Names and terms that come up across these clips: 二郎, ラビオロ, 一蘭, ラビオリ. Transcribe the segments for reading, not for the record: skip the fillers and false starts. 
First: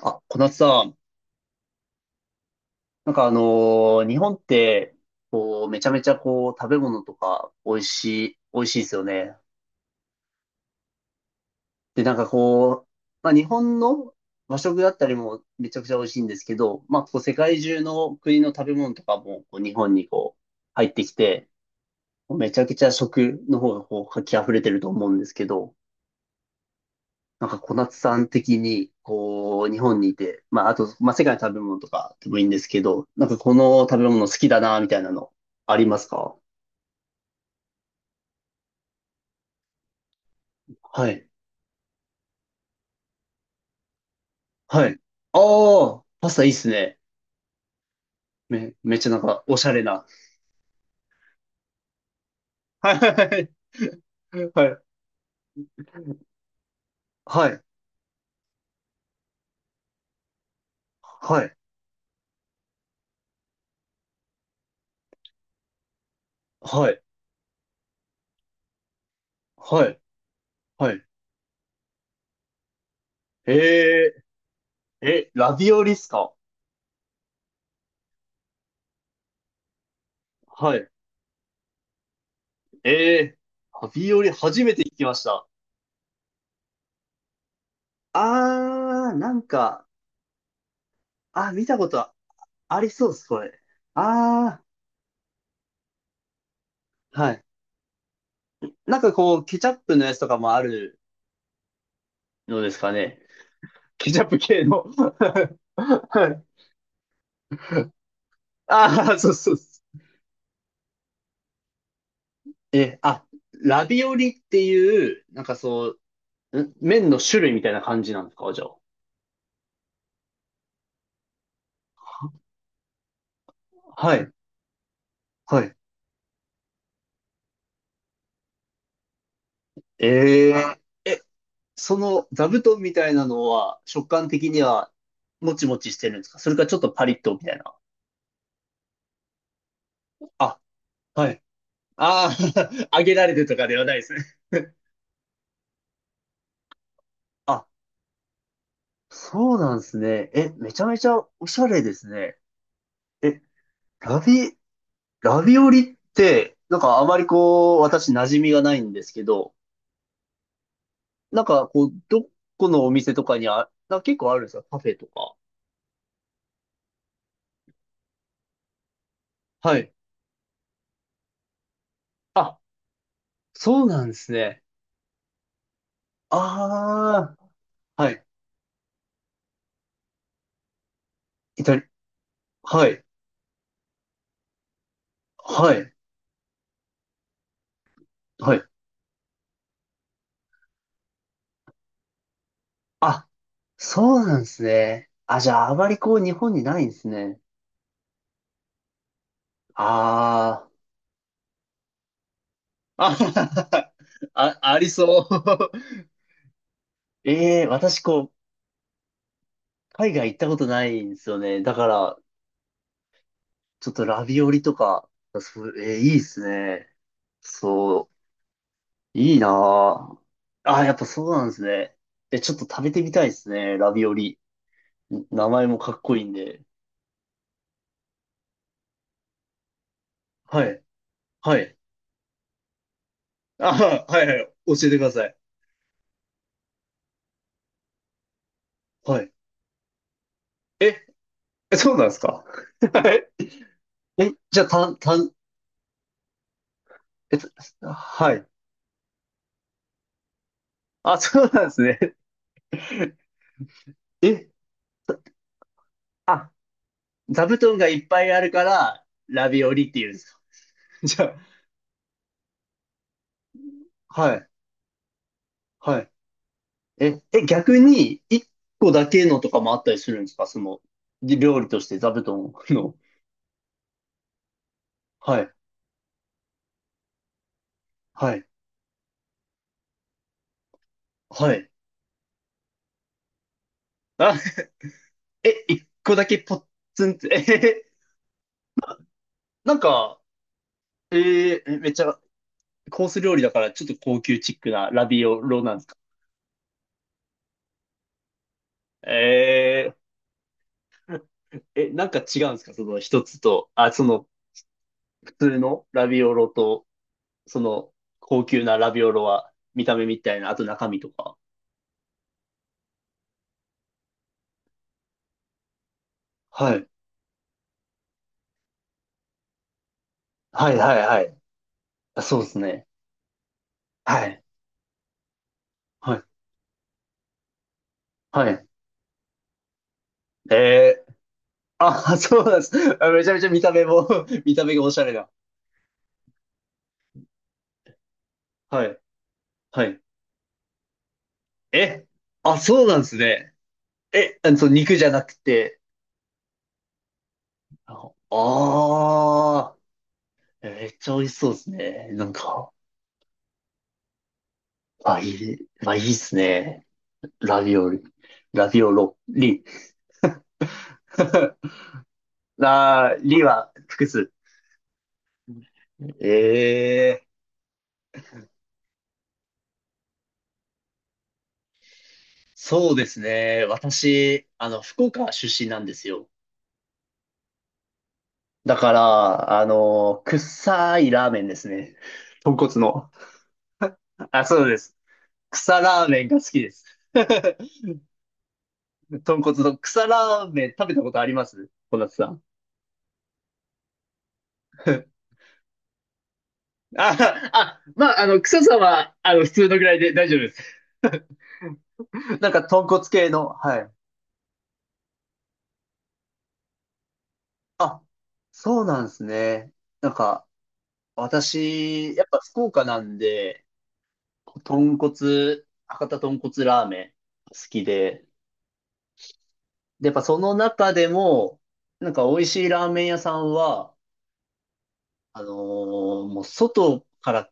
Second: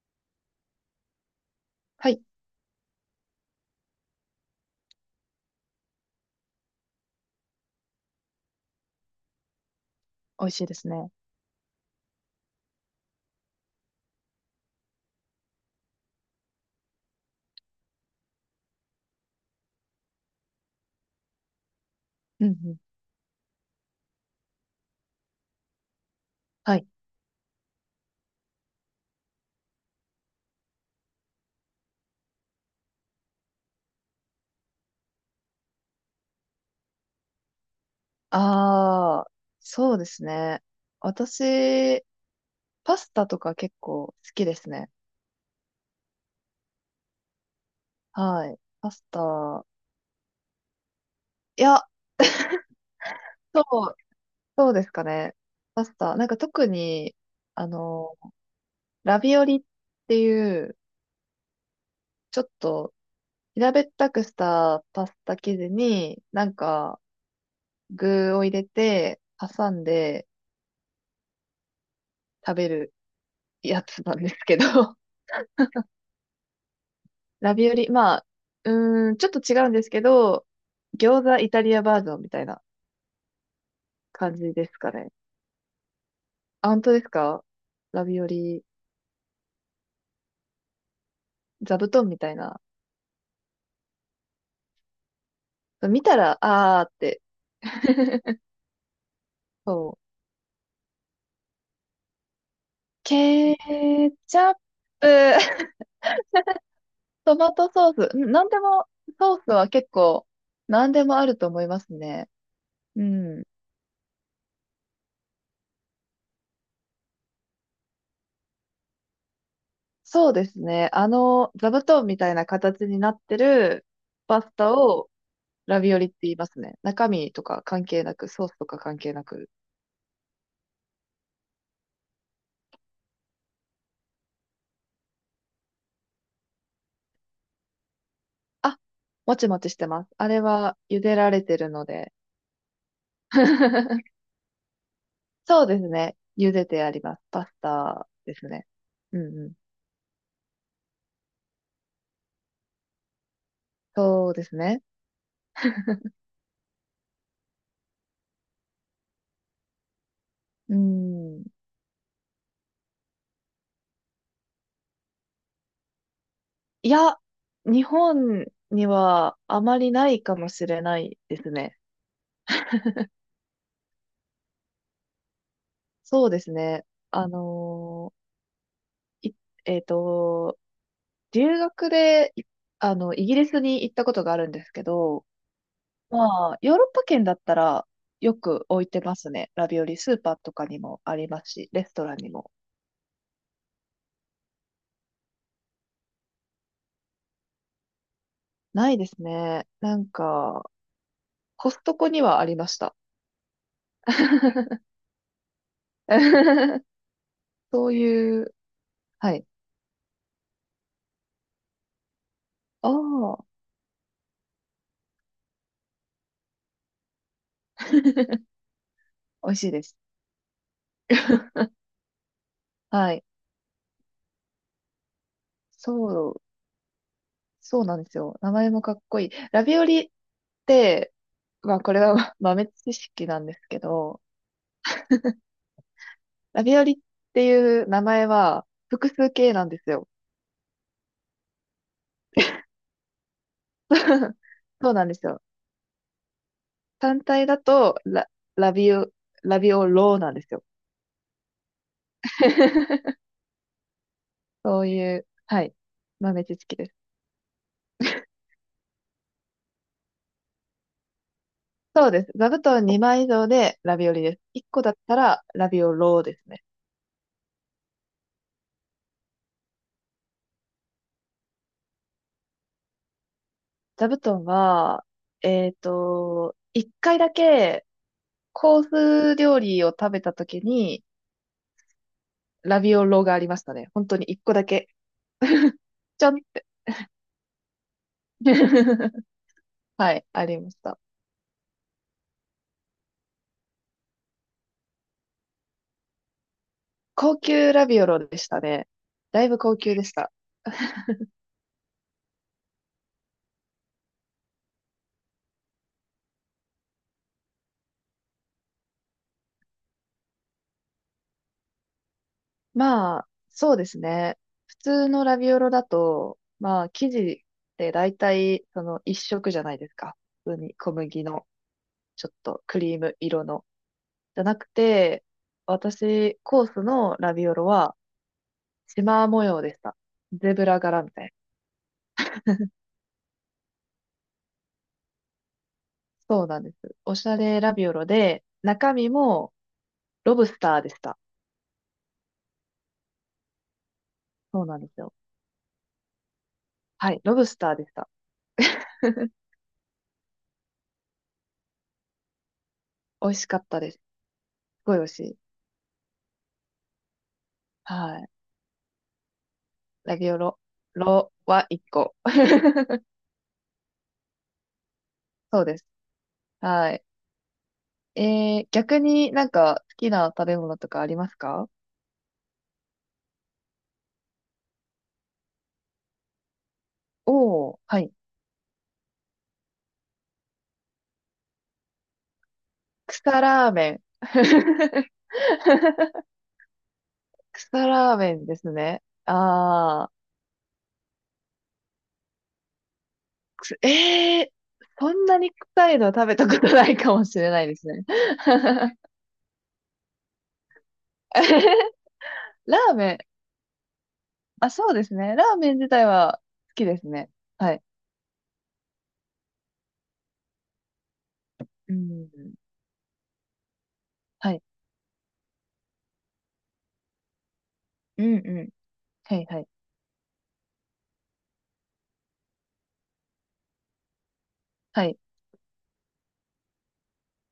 あ、小夏さん、はい。なんか日本って、こう、めちゃめちゃこう、食べ物とか、美味しいですよね。美味しいですね。で、なんかこう、まあ日本の和食だったりもめちゃくちゃ美味しいんですけど、まあこう、世界中の国の食べ物とかも、こう、日本にこう、入ってきて、うんめちゃうくん。ちゃ食の方がこう、活気溢れてると思うんですけど、はい。なんか小夏さん的に、こう、日本にいて、まあ、あと、まあ、世界の食べ物とかでもいいんですけど、なんかこの食べ物好きだな、みたいなの、ありますか？ああ、そうですね。はい。私、パスタとか結構好きですはね。い。ああ、パスタいいっすね。はい。パめっスちゃなんか、おしタ。ゃれな。いや、はい。そう、はい。そうですかね。パスタ。なんか特に、はい。あの、ラビオリっていう、はい。ちょっと平べったくしたパスタ生地に、なんはかい。具を入れて、挟んはい。ではい。食べるやつなえんですけど、ラビオリっすか？ラビオリ、まあ、うーん、ちょっと違うんですけど、はい。餃子イタリアバージョンみたいなえラビオリ感じ初でめすてか聞きね。ました。あ、本当ですか？ラビオリ、あー、なんか、あ、見た座こ布団とみたいな。ありそうです、これ。あ見たら、あーっあ、て。はい。なんかこう、ケチャッそプう。のやつとかもあるのですかね。ケケチャップチャッ系の。プ、はい。トマトソース、うん、なんでも、ああ、そうソースそうそは結う。構、なんでもあると思いますね。え、うあ、ん。ラビオリっていう、なんかそう、麺の種類みたいな感じなんですか、じゃあ。そうですね。座布団みたいな形になってるはい、パスタを、はい。ラビオリって言いますね。中身とか関係なく、ソースとか関係なく。えええ、その座布団みたいなのは、食感的には、もちもちしてるんですか？それかちょっとパリッとみたいな。あ、もちもちしてます。あれあ、は茹ではらい。れてるので。ああ、揚げられてとかではないで すね。そうですね。茹でてあります。パスあ、タですね。うんうん。そうなんですね。え、めちゃめちゃおしゃれですね。え、ラそうでビ、すね。ラビオリって、なんかあまりこう、私馴染みがないんですけど、うなんん。かこう、どこのお店とかになんか結構あるんですか？カフェとか。いや、日本にはあはまい。りないかもしれないですね。あ、そうなんですね。そうですね。あああ、はのい。ーいえっと、留イタリ、学で、いはあい。の、イギリスに行ったことがあるんですけど、はい。まあ、ヨーロッパ圏だったらよはい。く置いてますね。ラビオリ、スーパーとかにもありますし、レストランにも。あ、そうなんですね。あ、じゃああまりこう、日本にないんですね。ないですね。なんあか、コストコにはありました。あ、あ、あありそう。ええそう私こう、いう、はい。海外行ったことないんですよね。だから、ああ、ちょっとラビオリとか、そう、ええいいですね。そ う、いいな美味しいです。ぁ。あー、やっぱそうなんです ね。え、ちょっと食べてみはたい。いですね、ラビオリ。名前もかっこいいそんう、で。そうなんですよ。名前もかっこいい。ラビオリっはい、て、はまい。あこれは 豆知識なんですけあー、ど、はい、はい、教えてください。ラビオリっていう名前は複は数い。形なんですよ。え、え、そうなんですか？ え、 じゃあ、そうなんですよ。単え、体だと、はい。ラビオ、ラビオローなんですよ。あ、そうなんですね。え、そういう、はい、豆あ、知識です。座布団がいっぱいあるから、ラビオリって言うんですか？ じゃそうです。座布団2枚以上でラビオあ、リではす。い、1個だったらラビオはい。ローですね。え、え、逆に、一個だけのとかもあったりするんですか？その、料理として座布団の。座布団は、はい、1回だけはい、コース料理を食べた時にはい。ラビオローがありましたね。本当に1個あ、だけ。え、一個ちだょんけっポッて。ツンって、えへへ なんはか、い、ありました。めっちゃ、コース料理だから、ちょっと高級チックなラビオロなんですか？高級ラビオロでしたね。だいぶ高え級でした。え、なんか違うんですか？その一つと、あ、その、普通のラビオロと。その、高級なラビオロは、見た目みたいな、あと中身とか。まあ、そうですね。普通のラビオロだと、はまい。あ、生地って大体、その一色じゃないですか。普通はにい小はいは麦い。の、あ、ちょっそうですとクね。リーム色の。はじい。ゃなくて、はい。私、コースのラビオロは、はい。シマー模様でした。ゼブラ柄えみー、たいな。あ、そうなんです。あめちゃめちゃ見た目も 見た目がおしゃれだ。そうなんです。おしゃれラビオロで、は中い。身もはい。ロブスターでした。え、あ、そうなんですね。え、あそそうう、なんで肉すじゃよ。なくて。はい、ロブスターでしあた。あー、めっちゃ美味しそうですね。なんか、美味しかったです。すごい美味しあ、いい。い、まあ、いいですね。ラビオリ、はい。ラビオロ、リ。ラビオロ、ロは 一個。あー、リは複数。そうです。えはい。え、逆になんか好きな食べ物とかありますか？そうですね。私、福岡出身なんですよ。おー、はい。だから、臭いラーメンですね。豚骨の。草ラーメン。あ、そうです。草ラーメンが好きです。草ラーメンですね。豚骨の草あー、ラーメン食べたことあります？小夏さん。くすえー、そん なに臭いの食べたことないかあ、もしれないであ、すね。まあ、草さんは、普通のぐらいで大丈夫です。なんか、ラ豚ー骨メン、系の、はい。あ、そうですね。ラーメン自体は好きですね。はい。あ、そうなんですね。なんか、う私、やっん。ぱ福岡なんで、はい。博多豚骨ラーメン好きうで、んうん。はい、はい。で、やっぱその中でも、なんか美味しいラーメン屋さんは、はい。もう外から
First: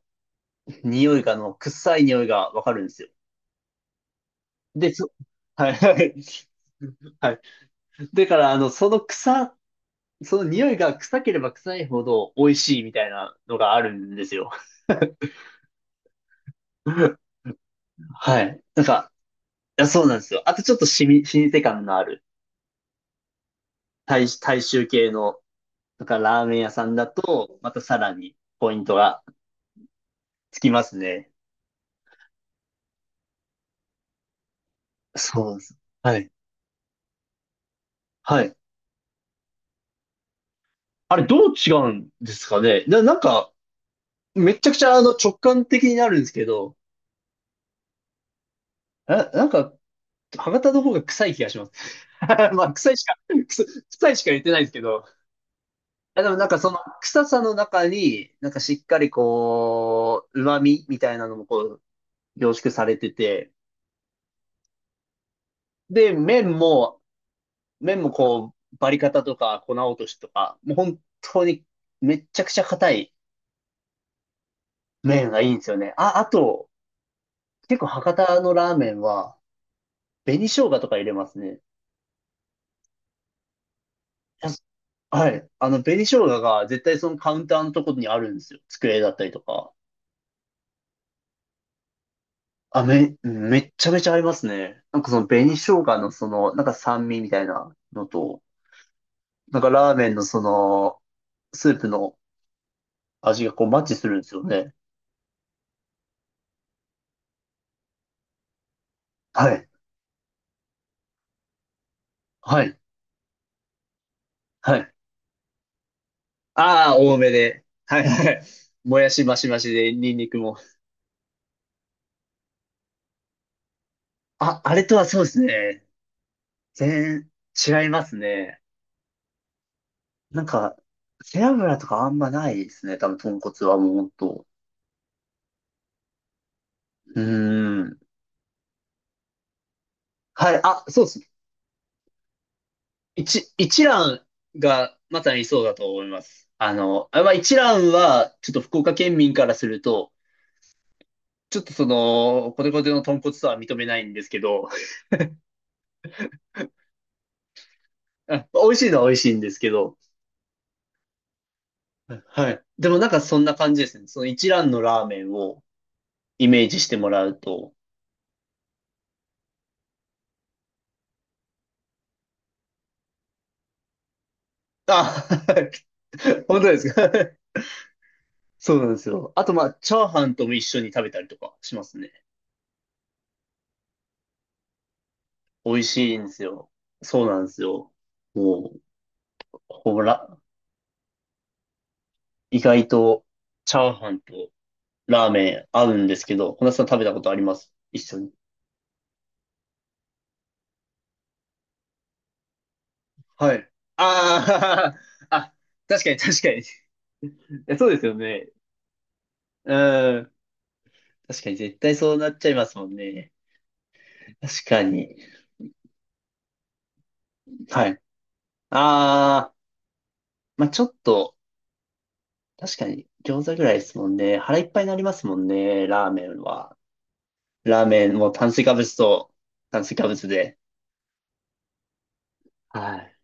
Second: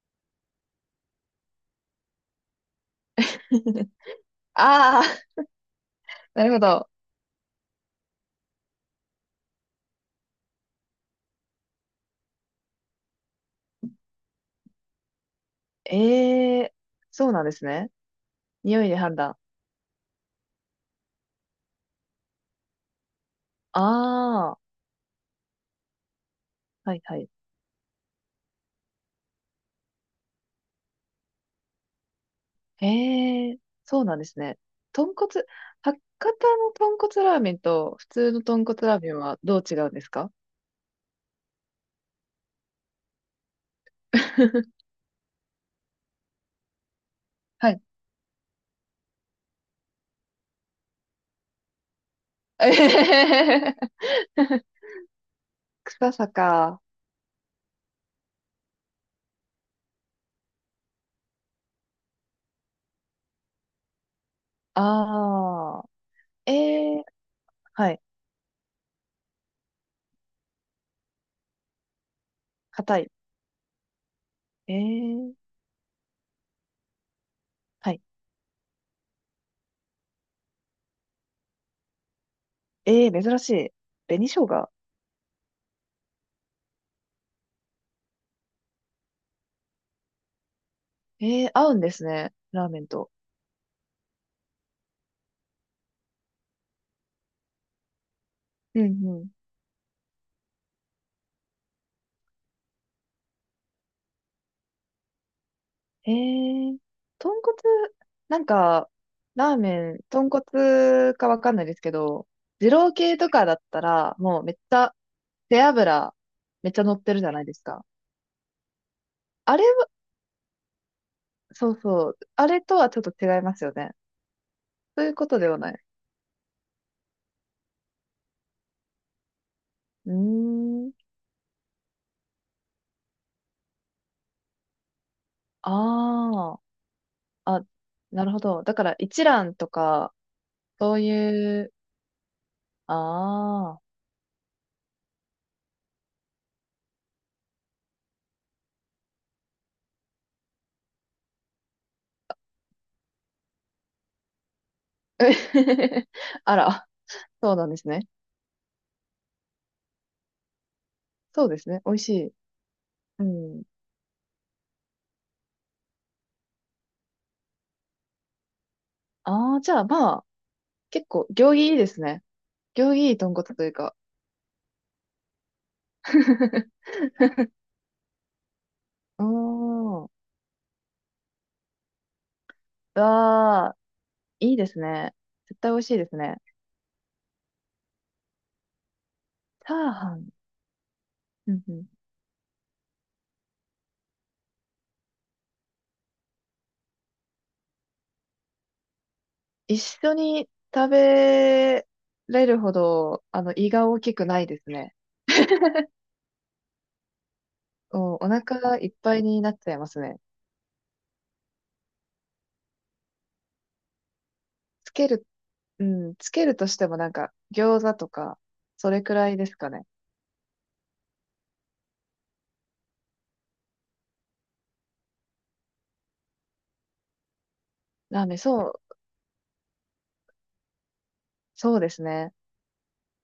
匂いが、あの、臭い匂いがわかるんですよ。で、ああ、はいはい。なるほど。はい。だから、その臭、その匂いが臭ければ臭いほど美味しいみたいなのがあるんですよ。ええ、そうなんですね。はい。な匂んいでか、判断。いや、そうなんですよ。あとちょっと老舗感のあるああ、大衆系のだからラーメン屋さはんいだはい。と、またさらにポイントがつきますね。へえ、そうなんですね。豚骨、そうです。博はい。多の豚骨ラーメンと普通はのい。豚骨ラーメンはどう違うんですか？ あれ、どう違うんですかねなんか、めちゃくち ゃ直感的になるんですけど、はい。なんか、博多の方が臭い気がします。まえへあ、へ臭へへ、臭いしか言ってないんですけど、臭あでさもなんかそのか。臭さの中に、なんかしっかりこう、旨味みたいなのもこう、凝縮されてて、ああ、で、ええ、は麺い。もこう、バリカタとか粉落としとか、もう本当にめっちゃくちゃ硬硬い。いえ麺え、がいいんですよね。あ、あと、結構はい。博多のラーメンは、紅生姜とか入れますね。ええ、珍しい。紅生やっ姜。はい。紅生姜が絶対そのカウンターのところにあるんですよ。机だったりとか。ええ、合うんですね。ラーメあ、ンと。めっちゃめちゃ合いますね。なんかその紅生姜のその、なんか酸味みたいなのと、うんうん、なんかラーメンのその、スープの味がこうマッチするんですよね。えー、豚骨、なんか、はラーい。メン、豚骨かわかんないですけど、は二い。郎系とかだったら、もうめっちはい。ゃ、背脂、めっちゃあ乗あ、って多るじめゃないですで。か。はいはい。もやしマシあマれシは、で、ニンニクも。そうそう、あれとはちょっと違いますよね。あ、あれとそはういうそうこでとすではない。ね。全然違いますね。うーなんか、ん、背脂とかあんまないですね。多分、豚骨はもうほんと。あうあ、あ、ーん。なるほど。だから一蘭とか、はい。あ、そうそうですね。いう、ああ、一蘭がまさにそうだと思います。あ、まあ、一蘭は、ちょっと福岡県民からすると、ちょっとその、コテコテの豚骨とは認めないんですけど、あら、そうなんですね。あ美味しいのは美味しいんですけど、そうですね。美味しい。はい。でもなんかうそんなん。感じですね。その一蘭のラーメンをイメージしてもらうと。ああ、じゃあまあ、結構、行儀いいですね。行儀いい豚骨というか。あ、本当 ですか？ そうなんですうーよ。あとまあ、チャん。ーうハンとも一緒に食べたりとかしますね。わあ、いいですね。絶対美美味味しいでしすいんでね。すよ。そうなんですよ。もう、チャーほハン。ら、うんうん。意外とチャーハンとラーメン合うんですけど、小夏さん食べたことあります？一緒に。一緒に食べれるほど、はい。胃が大きくないですあね。あ、あ、確かに確かに。そうですよおね。腹がいっぱいになっちゃいますうね。ん。確かに絶対そうなっちゃいますもんね。確かつけに。る、うん、つけるとしてもなんか、餃は子い。とか、それくらいでああ、すかね。まあちょっと、確かに餃子ぐらいですもんね。腹いっぱいになりますもんね、ラーメンは。ラーメンラーもメン、炭水化物と炭水化物で。そうですね。はい。